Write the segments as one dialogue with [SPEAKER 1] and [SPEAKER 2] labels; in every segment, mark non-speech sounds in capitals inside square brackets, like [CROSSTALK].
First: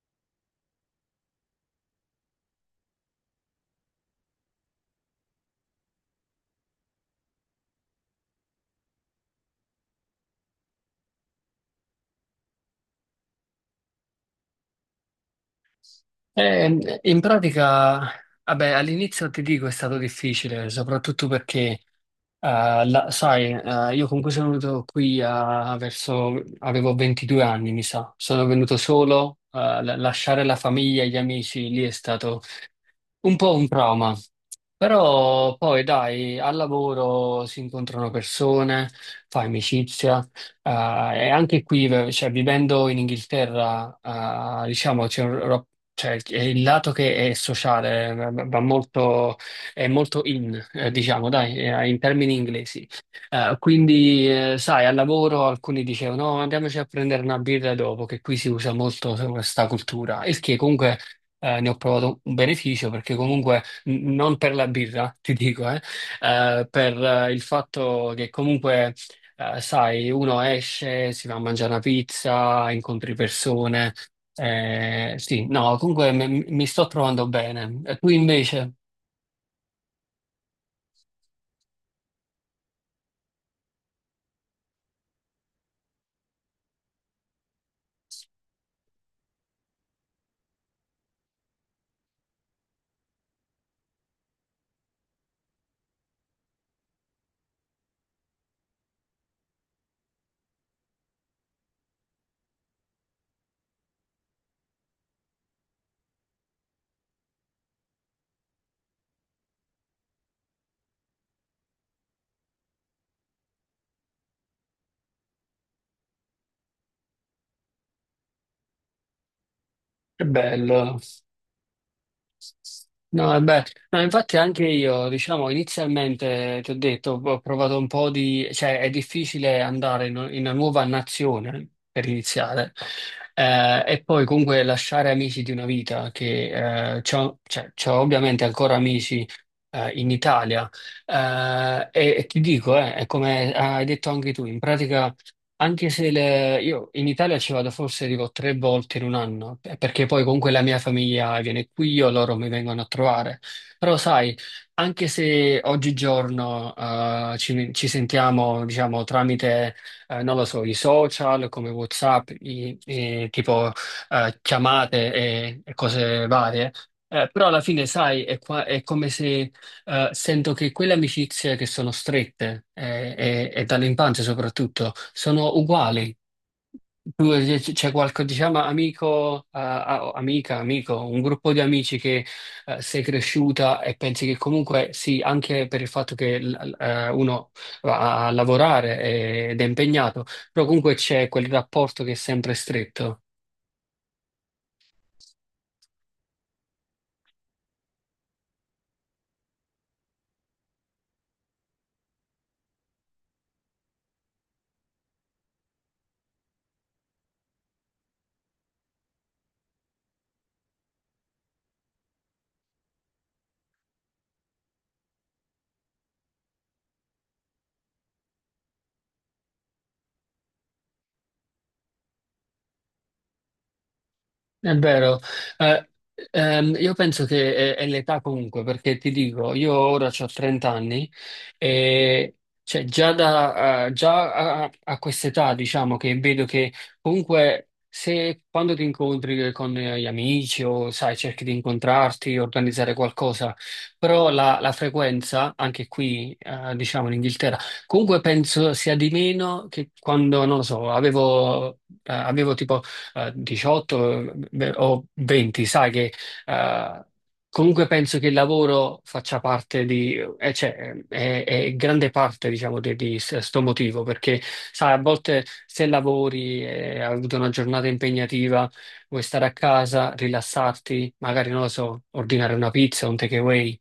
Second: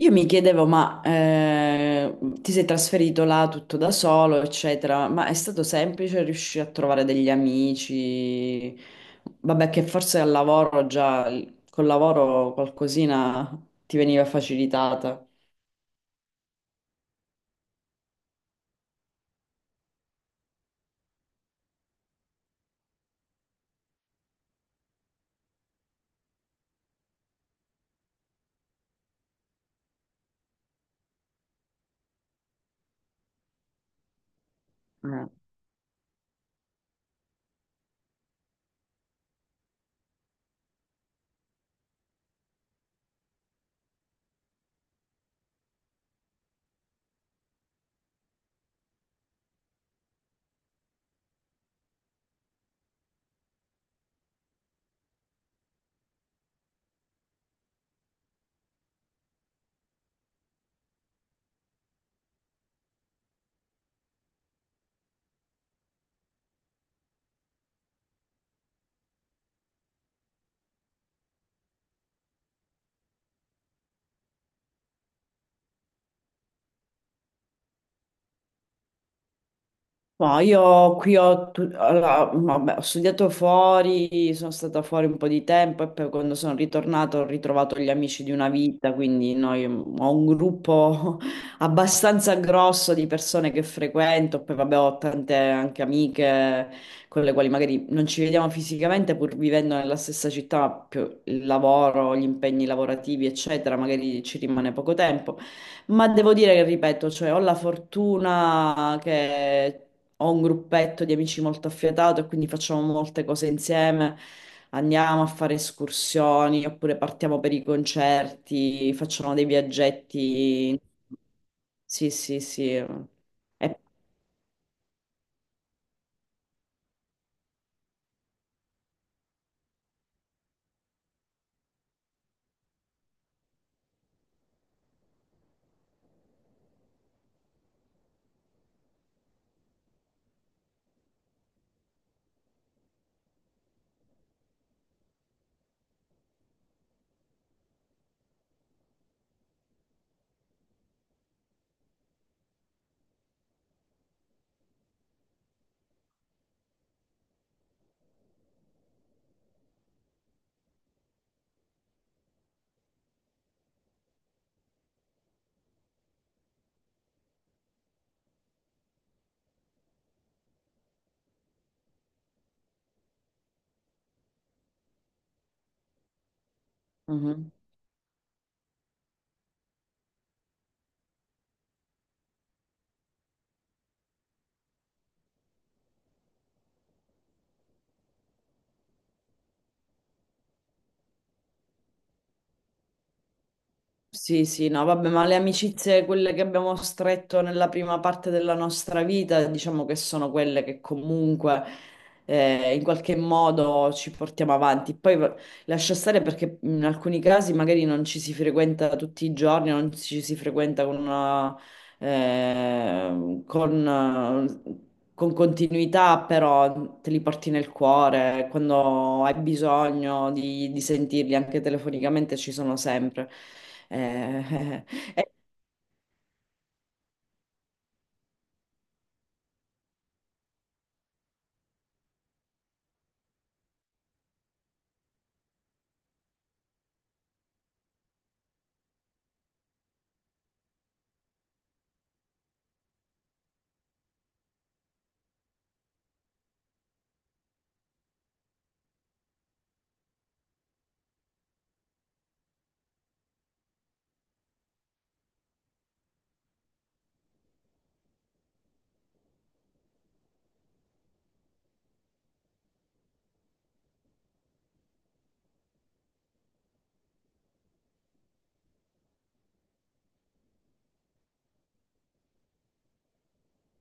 [SPEAKER 1] Io mi chiedevo, ma ti sei trasferito là tutto da solo, eccetera, ma è stato semplice riuscire a trovare degli amici? Vabbè, che forse al lavoro già, col lavoro qualcosina ti veniva facilitata.
[SPEAKER 2] In pratica, vabbè, all'inizio ti dico è stato difficile, soprattutto perché, sai, io comunque sono venuto qui verso, avevo 22 anni, mi sa, sono venuto solo, lasciare la famiglia e gli amici lì è stato un po' un trauma, però poi dai, al lavoro si incontrano persone, fai amicizia, eh, e anche qui, cioè, vivendo in Inghilterra, diciamo, c'è un cioè, è il lato che è sociale, va molto, è molto in, diciamo, dai, in termini inglesi. Quindi, sai, al lavoro alcuni dicevano, no, andiamoci a prendere una birra dopo, che qui si usa molto questa cultura, il che comunque ne ho provato un beneficio perché comunque non per la birra, [LAUGHS] ti dico, per il fatto che comunque, sai, uno esce, si va a mangiare una pizza, incontri persone. Sì, no, comunque mi sto trovando bene. E tu invece?
[SPEAKER 1] Ma io qui ho, allora, vabbè, ho studiato fuori, sono stata fuori un po' di tempo e poi quando sono ritornata ho ritrovato gli amici di una vita, quindi noi, ho un gruppo [LAUGHS] abbastanza grosso di persone che frequento, poi vabbè ho tante anche amiche con le quali magari non ci vediamo fisicamente pur vivendo nella stessa città, ma più il lavoro, gli impegni lavorativi, eccetera, magari ci rimane poco tempo. Ma devo dire che, ripeto, cioè, ho la fortuna che ho un gruppetto di amici molto affiatato e quindi facciamo molte cose insieme. Andiamo a fare escursioni oppure partiamo per i concerti, facciamo dei
[SPEAKER 2] Che
[SPEAKER 1] viaggetti.
[SPEAKER 2] bello.
[SPEAKER 1] Sì, sì, sì. E...
[SPEAKER 2] No, e beh, no, infatti anche io, diciamo, inizialmente ti ho detto, ho provato un po' di, cioè è difficile andare in una nuova nazione per iniziare, e poi comunque lasciare amici di una vita, che c'ho, cioè, c'ho ovviamente ancora amici in Italia, e ti dico, è come hai detto anche tu, in pratica anche se io in Italia ci vado forse dico tre volte in un anno, perché poi comunque la mia famiglia viene qui, io loro mi vengono a trovare. Però sai, anche se oggigiorno, ci sentiamo, diciamo, tramite, non lo so, i social come WhatsApp, tipo chiamate e cose varie, però alla fine sai, è come se, sento che quelle amicizie che sono strette, e dall'infanzia soprattutto sono uguali. Tu,
[SPEAKER 1] Mhm.
[SPEAKER 2] c'è qualche, diciamo, amico, amica, amico, un gruppo di amici che, sei cresciuta e pensi che comunque sì, anche per il fatto che uno va a lavorare ed è impegnato, però comunque c'è quel rapporto che è sempre stretto.
[SPEAKER 1] Sì, sì, no, vabbè, ma le amicizie, quelle che abbiamo stretto nella prima parte della nostra vita, diciamo che sono quelle che comunque in qualche modo ci portiamo avanti. Poi lascia stare perché in alcuni casi magari non ci si frequenta tutti i giorni, non ci si frequenta con eh, con, con continuità, però te li porti nel cuore, quando hai bisogno di sentirli anche telefonicamente ci sono sempre.
[SPEAKER 2] È
[SPEAKER 1] Eh, [LAUGHS]
[SPEAKER 2] vero.
[SPEAKER 1] e
[SPEAKER 2] Eh, io penso che è l'età comunque, perché ti dico, io ora ho 30 anni e cioè, già, già a quest'età diciamo che vedo che comunque se quando ti incontri con, gli amici o sai, cerchi di incontrarti, organizzare qualcosa, però la frequenza, anche qui, diciamo in Inghilterra, comunque penso sia di meno che quando, non lo so, avevo tipo, 18 beh, o 20, sai che, eh, comunque penso che il lavoro faccia parte cioè, è grande parte, diciamo, di sto motivo, perché sai, a volte se lavori e hai avuto una giornata impegnativa, vuoi stare a casa, rilassarti, magari, non lo so, ordinare una pizza, un takeaway,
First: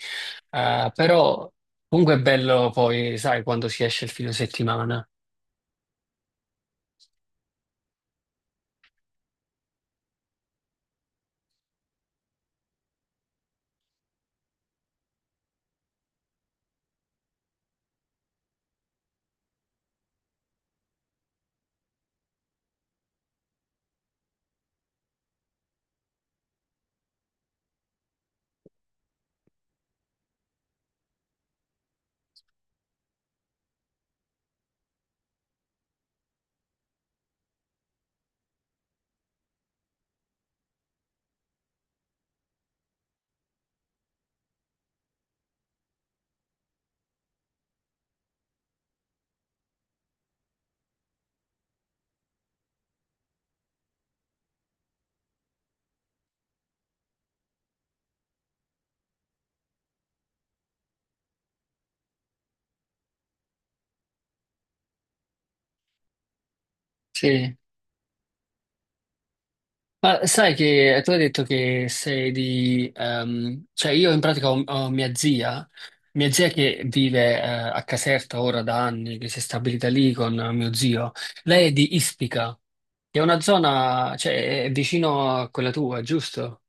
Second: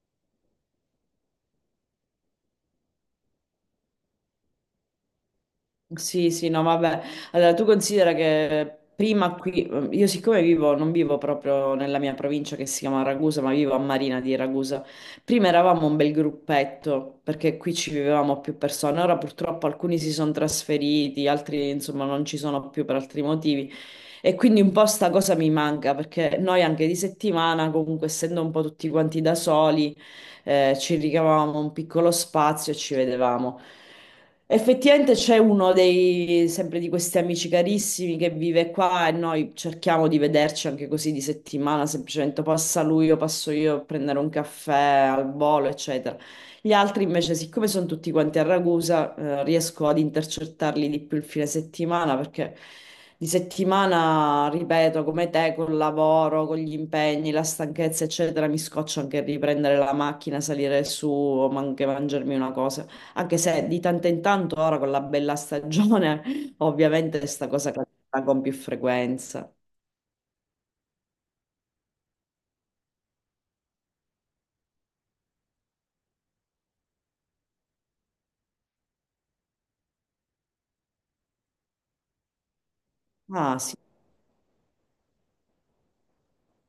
[SPEAKER 2] però comunque è bello poi, sai, quando si esce il fine settimana.
[SPEAKER 1] sì, sì, no, vabbè. Allora, tu considera che prima qui, io siccome vivo, non vivo proprio nella mia provincia che si chiama Ragusa, ma vivo a Marina di Ragusa. Prima eravamo un bel gruppetto, perché qui ci vivevamo più persone. Ora purtroppo alcuni si sono trasferiti, altri insomma non ci sono più per altri motivi. E quindi un po' sta cosa mi manca, perché noi anche di settimana, comunque essendo un po' tutti quanti da soli, ci ricavavamo un piccolo spazio e ci vedevamo. Effettivamente c'è uno dei, sempre di questi amici carissimi che vive qua e noi cerchiamo di vederci anche così di settimana, semplicemente passa lui o passo io a prendere un caffè al volo, eccetera. Gli altri invece, siccome sono tutti quanti a Ragusa, riesco ad intercettarli di più il fine settimana perché di settimana, ripeto, come te, col lavoro, con gli impegni, la stanchezza, eccetera, mi scoccio anche riprendere la macchina, salire su o anche mangiarmi una cosa. Anche se di tanto in tanto ora con la bella stagione, [LAUGHS] ovviamente sta
[SPEAKER 2] Sì.
[SPEAKER 1] cosa capita con più frequenza.
[SPEAKER 2] Ma sai che, tu hai detto che sei di... cioè io in pratica ho mia zia che vive, a Caserta ora da anni, che si è stabilita lì con mio zio. Lei è di Ispica, che è una
[SPEAKER 1] Ah, sì,
[SPEAKER 2] zona, cioè è vicino a quella tua, giusto?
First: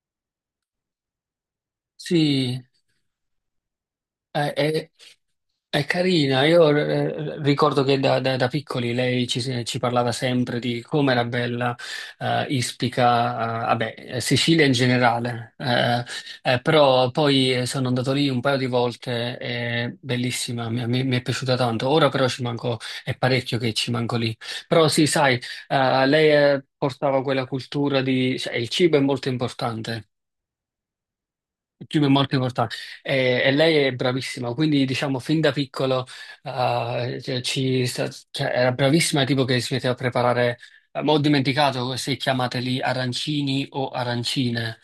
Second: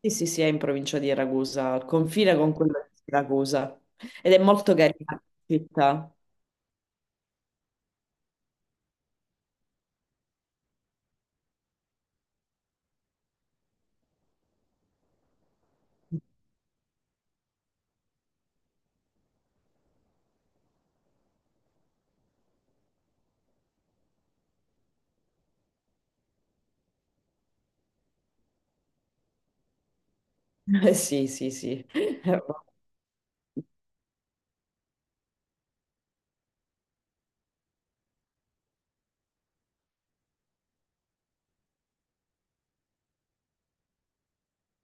[SPEAKER 1] sì, sì, sì, è in provincia di Ragusa, al confine con
[SPEAKER 2] Sì,
[SPEAKER 1] quella di Siracusa. Ed è
[SPEAKER 2] eh,
[SPEAKER 1] molto
[SPEAKER 2] è,
[SPEAKER 1] carina la
[SPEAKER 2] è
[SPEAKER 1] città.
[SPEAKER 2] carina, io ricordo che da piccoli lei ci parlava sempre di come era bella, Ispica, vabbè, Sicilia in generale,
[SPEAKER 1] [LAUGHS]
[SPEAKER 2] però poi, sono andato lì un paio di volte, è bellissima, mi è piaciuta tanto, ora però ci manco, è parecchio che ci manco lì, però sì, sai, lei, portava quella cultura di, cioè, il cibo è molto importante,
[SPEAKER 1] Sì, sì, sì.
[SPEAKER 2] Fiume è molto importante e lei è bravissima, quindi diciamo fin da piccolo, cioè, cioè, era bravissima, tipo che si metteva a preparare, ma ho dimenticato se chiamateli arancini o arancine.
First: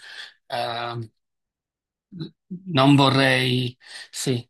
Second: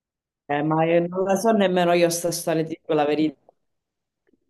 [SPEAKER 1] Ma io
[SPEAKER 2] Eh,
[SPEAKER 1] non la so nemmeno io sta storia, ti dico
[SPEAKER 2] Non
[SPEAKER 1] la verità.
[SPEAKER 2] vorrei, sì.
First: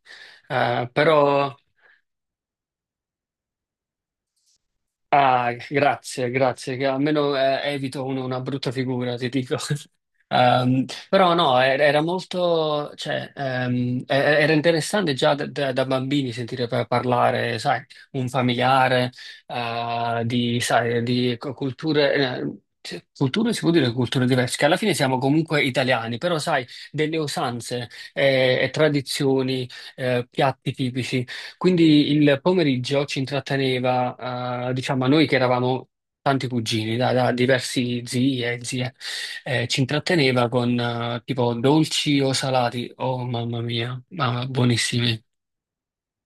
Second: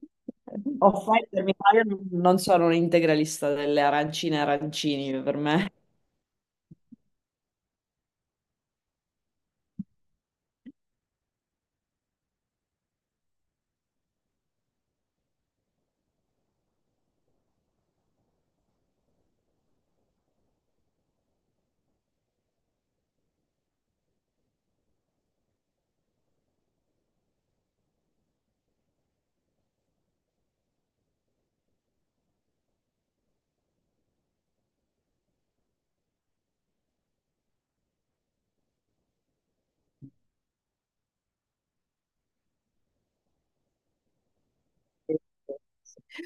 [SPEAKER 2] Però.
[SPEAKER 1] Offendermi, ma io non so, non sono un integralista delle arancine e arancini per
[SPEAKER 2] Ah,
[SPEAKER 1] me.
[SPEAKER 2] grazie, grazie, che almeno, evito una brutta figura, ti dico. [LAUGHS] Però no, era molto, cioè, era interessante già da bambini sentire parlare, sai, un familiare, di, sai, di culture, cioè, culture, si può dire culture diverse, che alla fine siamo comunque italiani, però sai, delle usanze, e tradizioni, piatti tipici. Quindi il pomeriggio ci intratteneva, diciamo, a noi che eravamo tanti cugini, da diversi zii e zie, ci intratteneva con, tipo dolci o salati. Oh mamma mia, ma buonissimi.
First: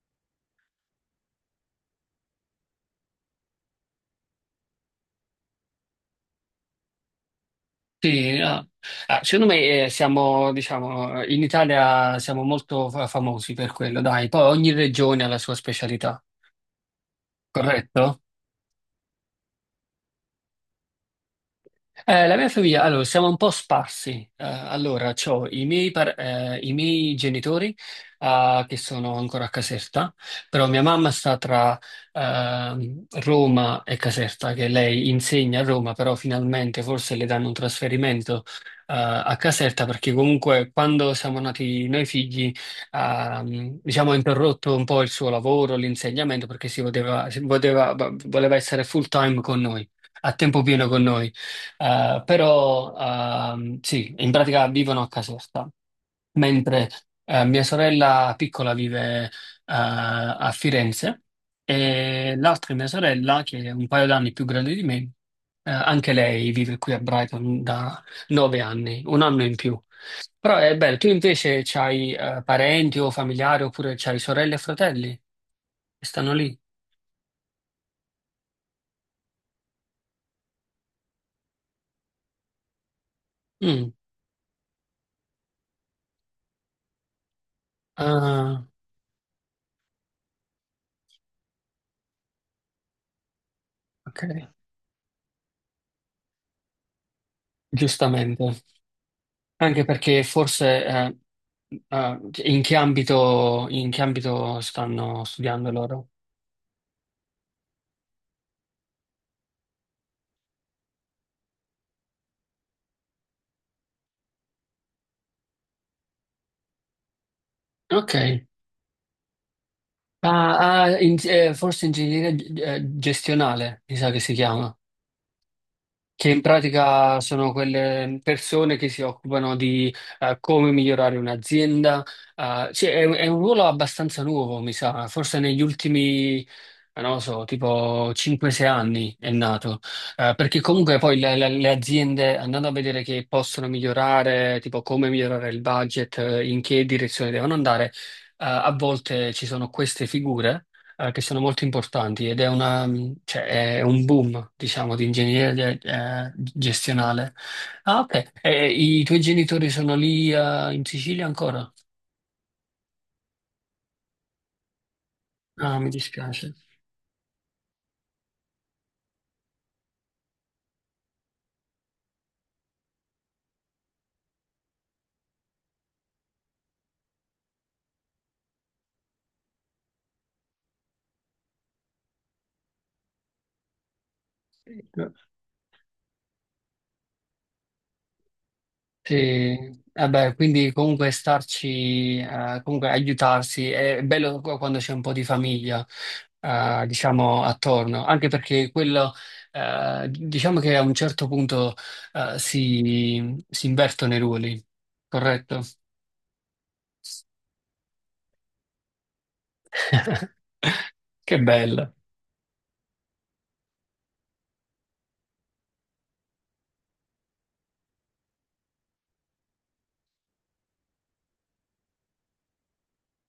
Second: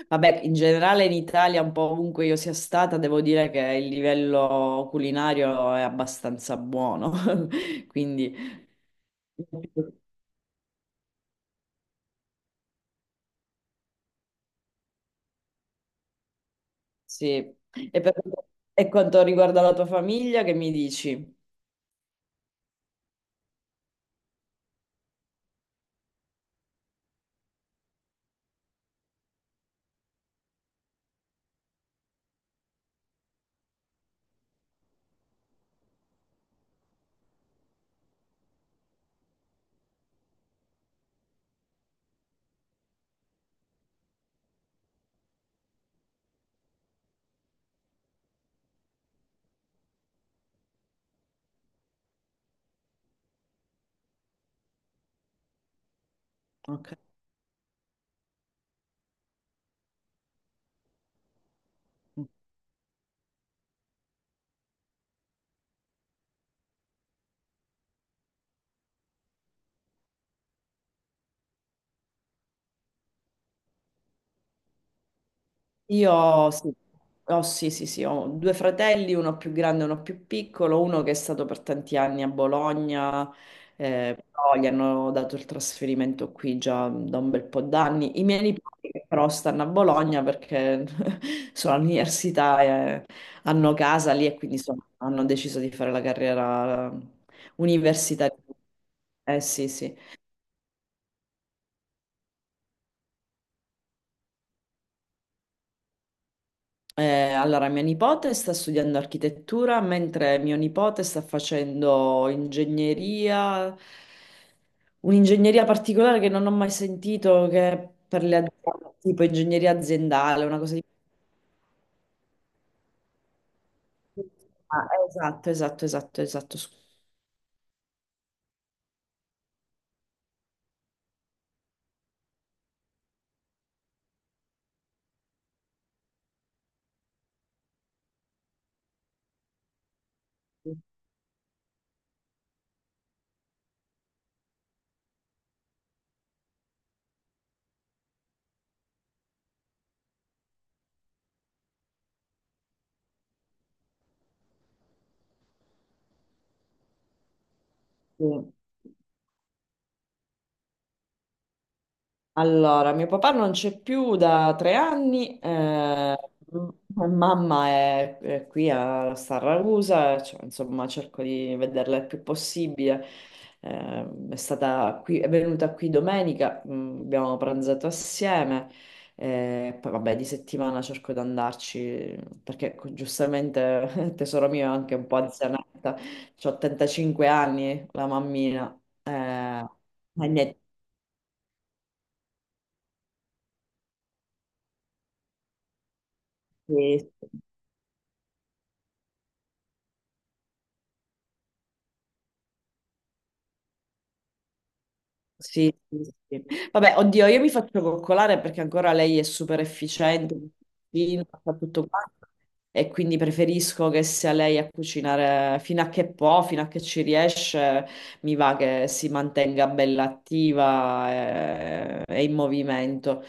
[SPEAKER 1] Vabbè, in generale in Italia, un po' ovunque io sia stata, devo dire che il livello culinario è abbastanza buono, [LAUGHS]
[SPEAKER 2] Sì,
[SPEAKER 1] quindi
[SPEAKER 2] ah. Ah, secondo me, siamo, diciamo, in Italia siamo molto famosi per quello, dai. Poi ogni regione ha la sua specialità,
[SPEAKER 1] sì. E per
[SPEAKER 2] corretto?
[SPEAKER 1] e quanto riguarda la tua famiglia, che mi dici?
[SPEAKER 2] La mia famiglia, allora, siamo un po' sparsi. Allora, c'ho i miei genitori, che sono ancora a Caserta, però mia mamma sta tra, Roma e Caserta, che lei insegna a Roma, però finalmente forse le danno un trasferimento, a Caserta, perché comunque quando siamo nati noi figli, diciamo, ha interrotto un po' il suo lavoro, l'insegnamento, perché voleva essere full time con noi, a tempo pieno con noi. Però sì, in pratica vivono a Caserta, mentre,
[SPEAKER 1] Ok.
[SPEAKER 2] mia sorella piccola vive, a Firenze e l'altra mia sorella, che è un paio d'anni più grande di me, anche lei vive qui a Brighton da 9 anni, un anno in più. Però è bello, tu invece c'hai, parenti o familiari oppure c'hai sorelle e fratelli che stanno
[SPEAKER 1] Io
[SPEAKER 2] lì?
[SPEAKER 1] sì. Sì, sì, sì, ho due fratelli, uno più grande e uno più piccolo, uno che è stato per tanti anni a Bologna,
[SPEAKER 2] Mm.
[SPEAKER 1] però gli hanno dato il trasferimento qui già da un bel po' d'anni. I miei
[SPEAKER 2] Ah,
[SPEAKER 1] nipoti che però stanno a Bologna perché [LAUGHS] sono all'università e hanno casa lì e
[SPEAKER 2] ok,
[SPEAKER 1] quindi hanno deciso di fare la carriera universitaria.
[SPEAKER 2] giustamente.
[SPEAKER 1] Eh sì,
[SPEAKER 2] Anche
[SPEAKER 1] sì.
[SPEAKER 2] perché forse, in che ambito stanno studiando loro?
[SPEAKER 1] Allora, mia nipote sta studiando architettura, mentre mio nipote sta facendo ingegneria, un'ingegneria particolare che non ho mai sentito, che è
[SPEAKER 2] Ok.
[SPEAKER 1] per le aziende, tipo ingegneria aziendale, una cosa di...
[SPEAKER 2] Ah, ah, forse ingegneria, gestionale, mi sa che si chiama.
[SPEAKER 1] Ah, esatto, esatto, esatto,
[SPEAKER 2] Che in
[SPEAKER 1] esatto. Scusi.
[SPEAKER 2] pratica sono quelle persone che si occupano di, come migliorare un'azienda. Cioè, è un ruolo abbastanza nuovo, mi sa, forse negli ultimi, non lo so, tipo 5-6 anni è nato. Perché comunque poi le aziende, andando a vedere che possono migliorare, tipo come migliorare il budget, in che direzione devono andare, a volte ci sono queste figure, che sono molto importanti cioè, è un boom, diciamo, di ingegneria, gestionale. Ah, ok.
[SPEAKER 1] Sì.
[SPEAKER 2] E i tuoi genitori sono lì, in Sicilia ancora?
[SPEAKER 1] Allora, mio papà non c'è più da 3 anni.
[SPEAKER 2] Ah, mi dispiace.
[SPEAKER 1] M- Mamma è qui a Sarragusa, cioè, insomma cerco di vederla il più possibile. È stata qui, è venuta qui domenica, abbiamo pranzato assieme, poi vabbè di settimana cerco di andarci perché giustamente [LAUGHS] tesoro mio è anche un po' anzianetta, ho 85 anni, la mammina. eh,
[SPEAKER 2] Sì,
[SPEAKER 1] e
[SPEAKER 2] vabbè, quindi comunque starci, comunque aiutarsi, è bello quando c'è un po' di famiglia,
[SPEAKER 1] niente.
[SPEAKER 2] diciamo, attorno, anche perché quello, diciamo che a un certo punto, si invertono i ruoli, corretto?
[SPEAKER 1] Sì, sì, sì. Vabbè, oddio, io mi faccio coccolare perché ancora lei è super efficiente,
[SPEAKER 2] [LAUGHS]
[SPEAKER 1] cucina,
[SPEAKER 2] Che
[SPEAKER 1] fa tutto
[SPEAKER 2] bello,
[SPEAKER 1] quanto e quindi preferisco che sia lei a cucinare fino a che può, fino a che ci riesce, mi va che si mantenga bella attiva, e in movimento.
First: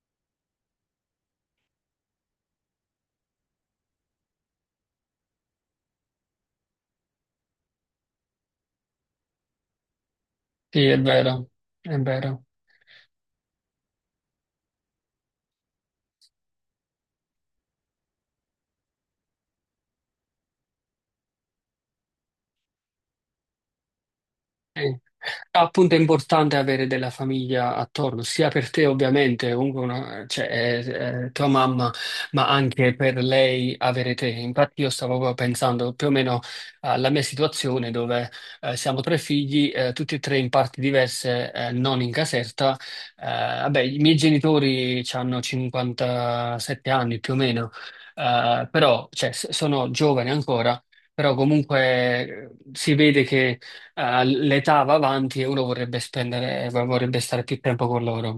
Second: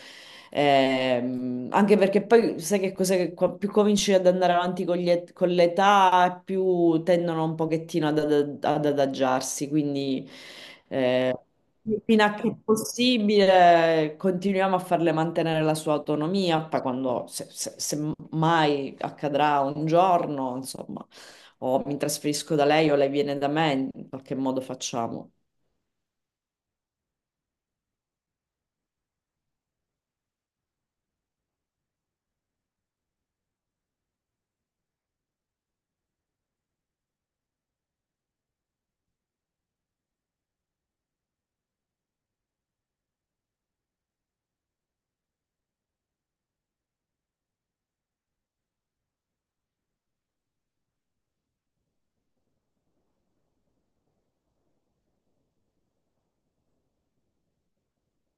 [SPEAKER 1] Anche perché poi sai che cos'è che più cominci ad andare avanti con con l'età, più tendono un pochettino ad adagiarsi, quindi...
[SPEAKER 2] sì, è
[SPEAKER 1] eh,
[SPEAKER 2] vero, è
[SPEAKER 1] Fino a
[SPEAKER 2] vero.
[SPEAKER 1] che è possibile continuiamo a farle mantenere la sua autonomia, poi quando, se mai accadrà un giorno, insomma, o mi trasferisco da lei o lei viene da me, in qualche modo
[SPEAKER 2] Sì.
[SPEAKER 1] facciamo.
[SPEAKER 2] Appunto è importante avere della famiglia attorno, sia per te ovviamente, comunque cioè, è tua mamma, ma anche per lei avere te. Infatti io stavo proprio pensando più o meno alla mia situazione dove, siamo tre figli, tutti e tre in parti diverse, non in Caserta. Vabbè, i miei genitori hanno 57 anni più o meno, però cioè, sono giovani ancora, però comunque, si vede che, l'età va avanti e uno vorrebbe spendere, vorrebbe stare più tempo con loro.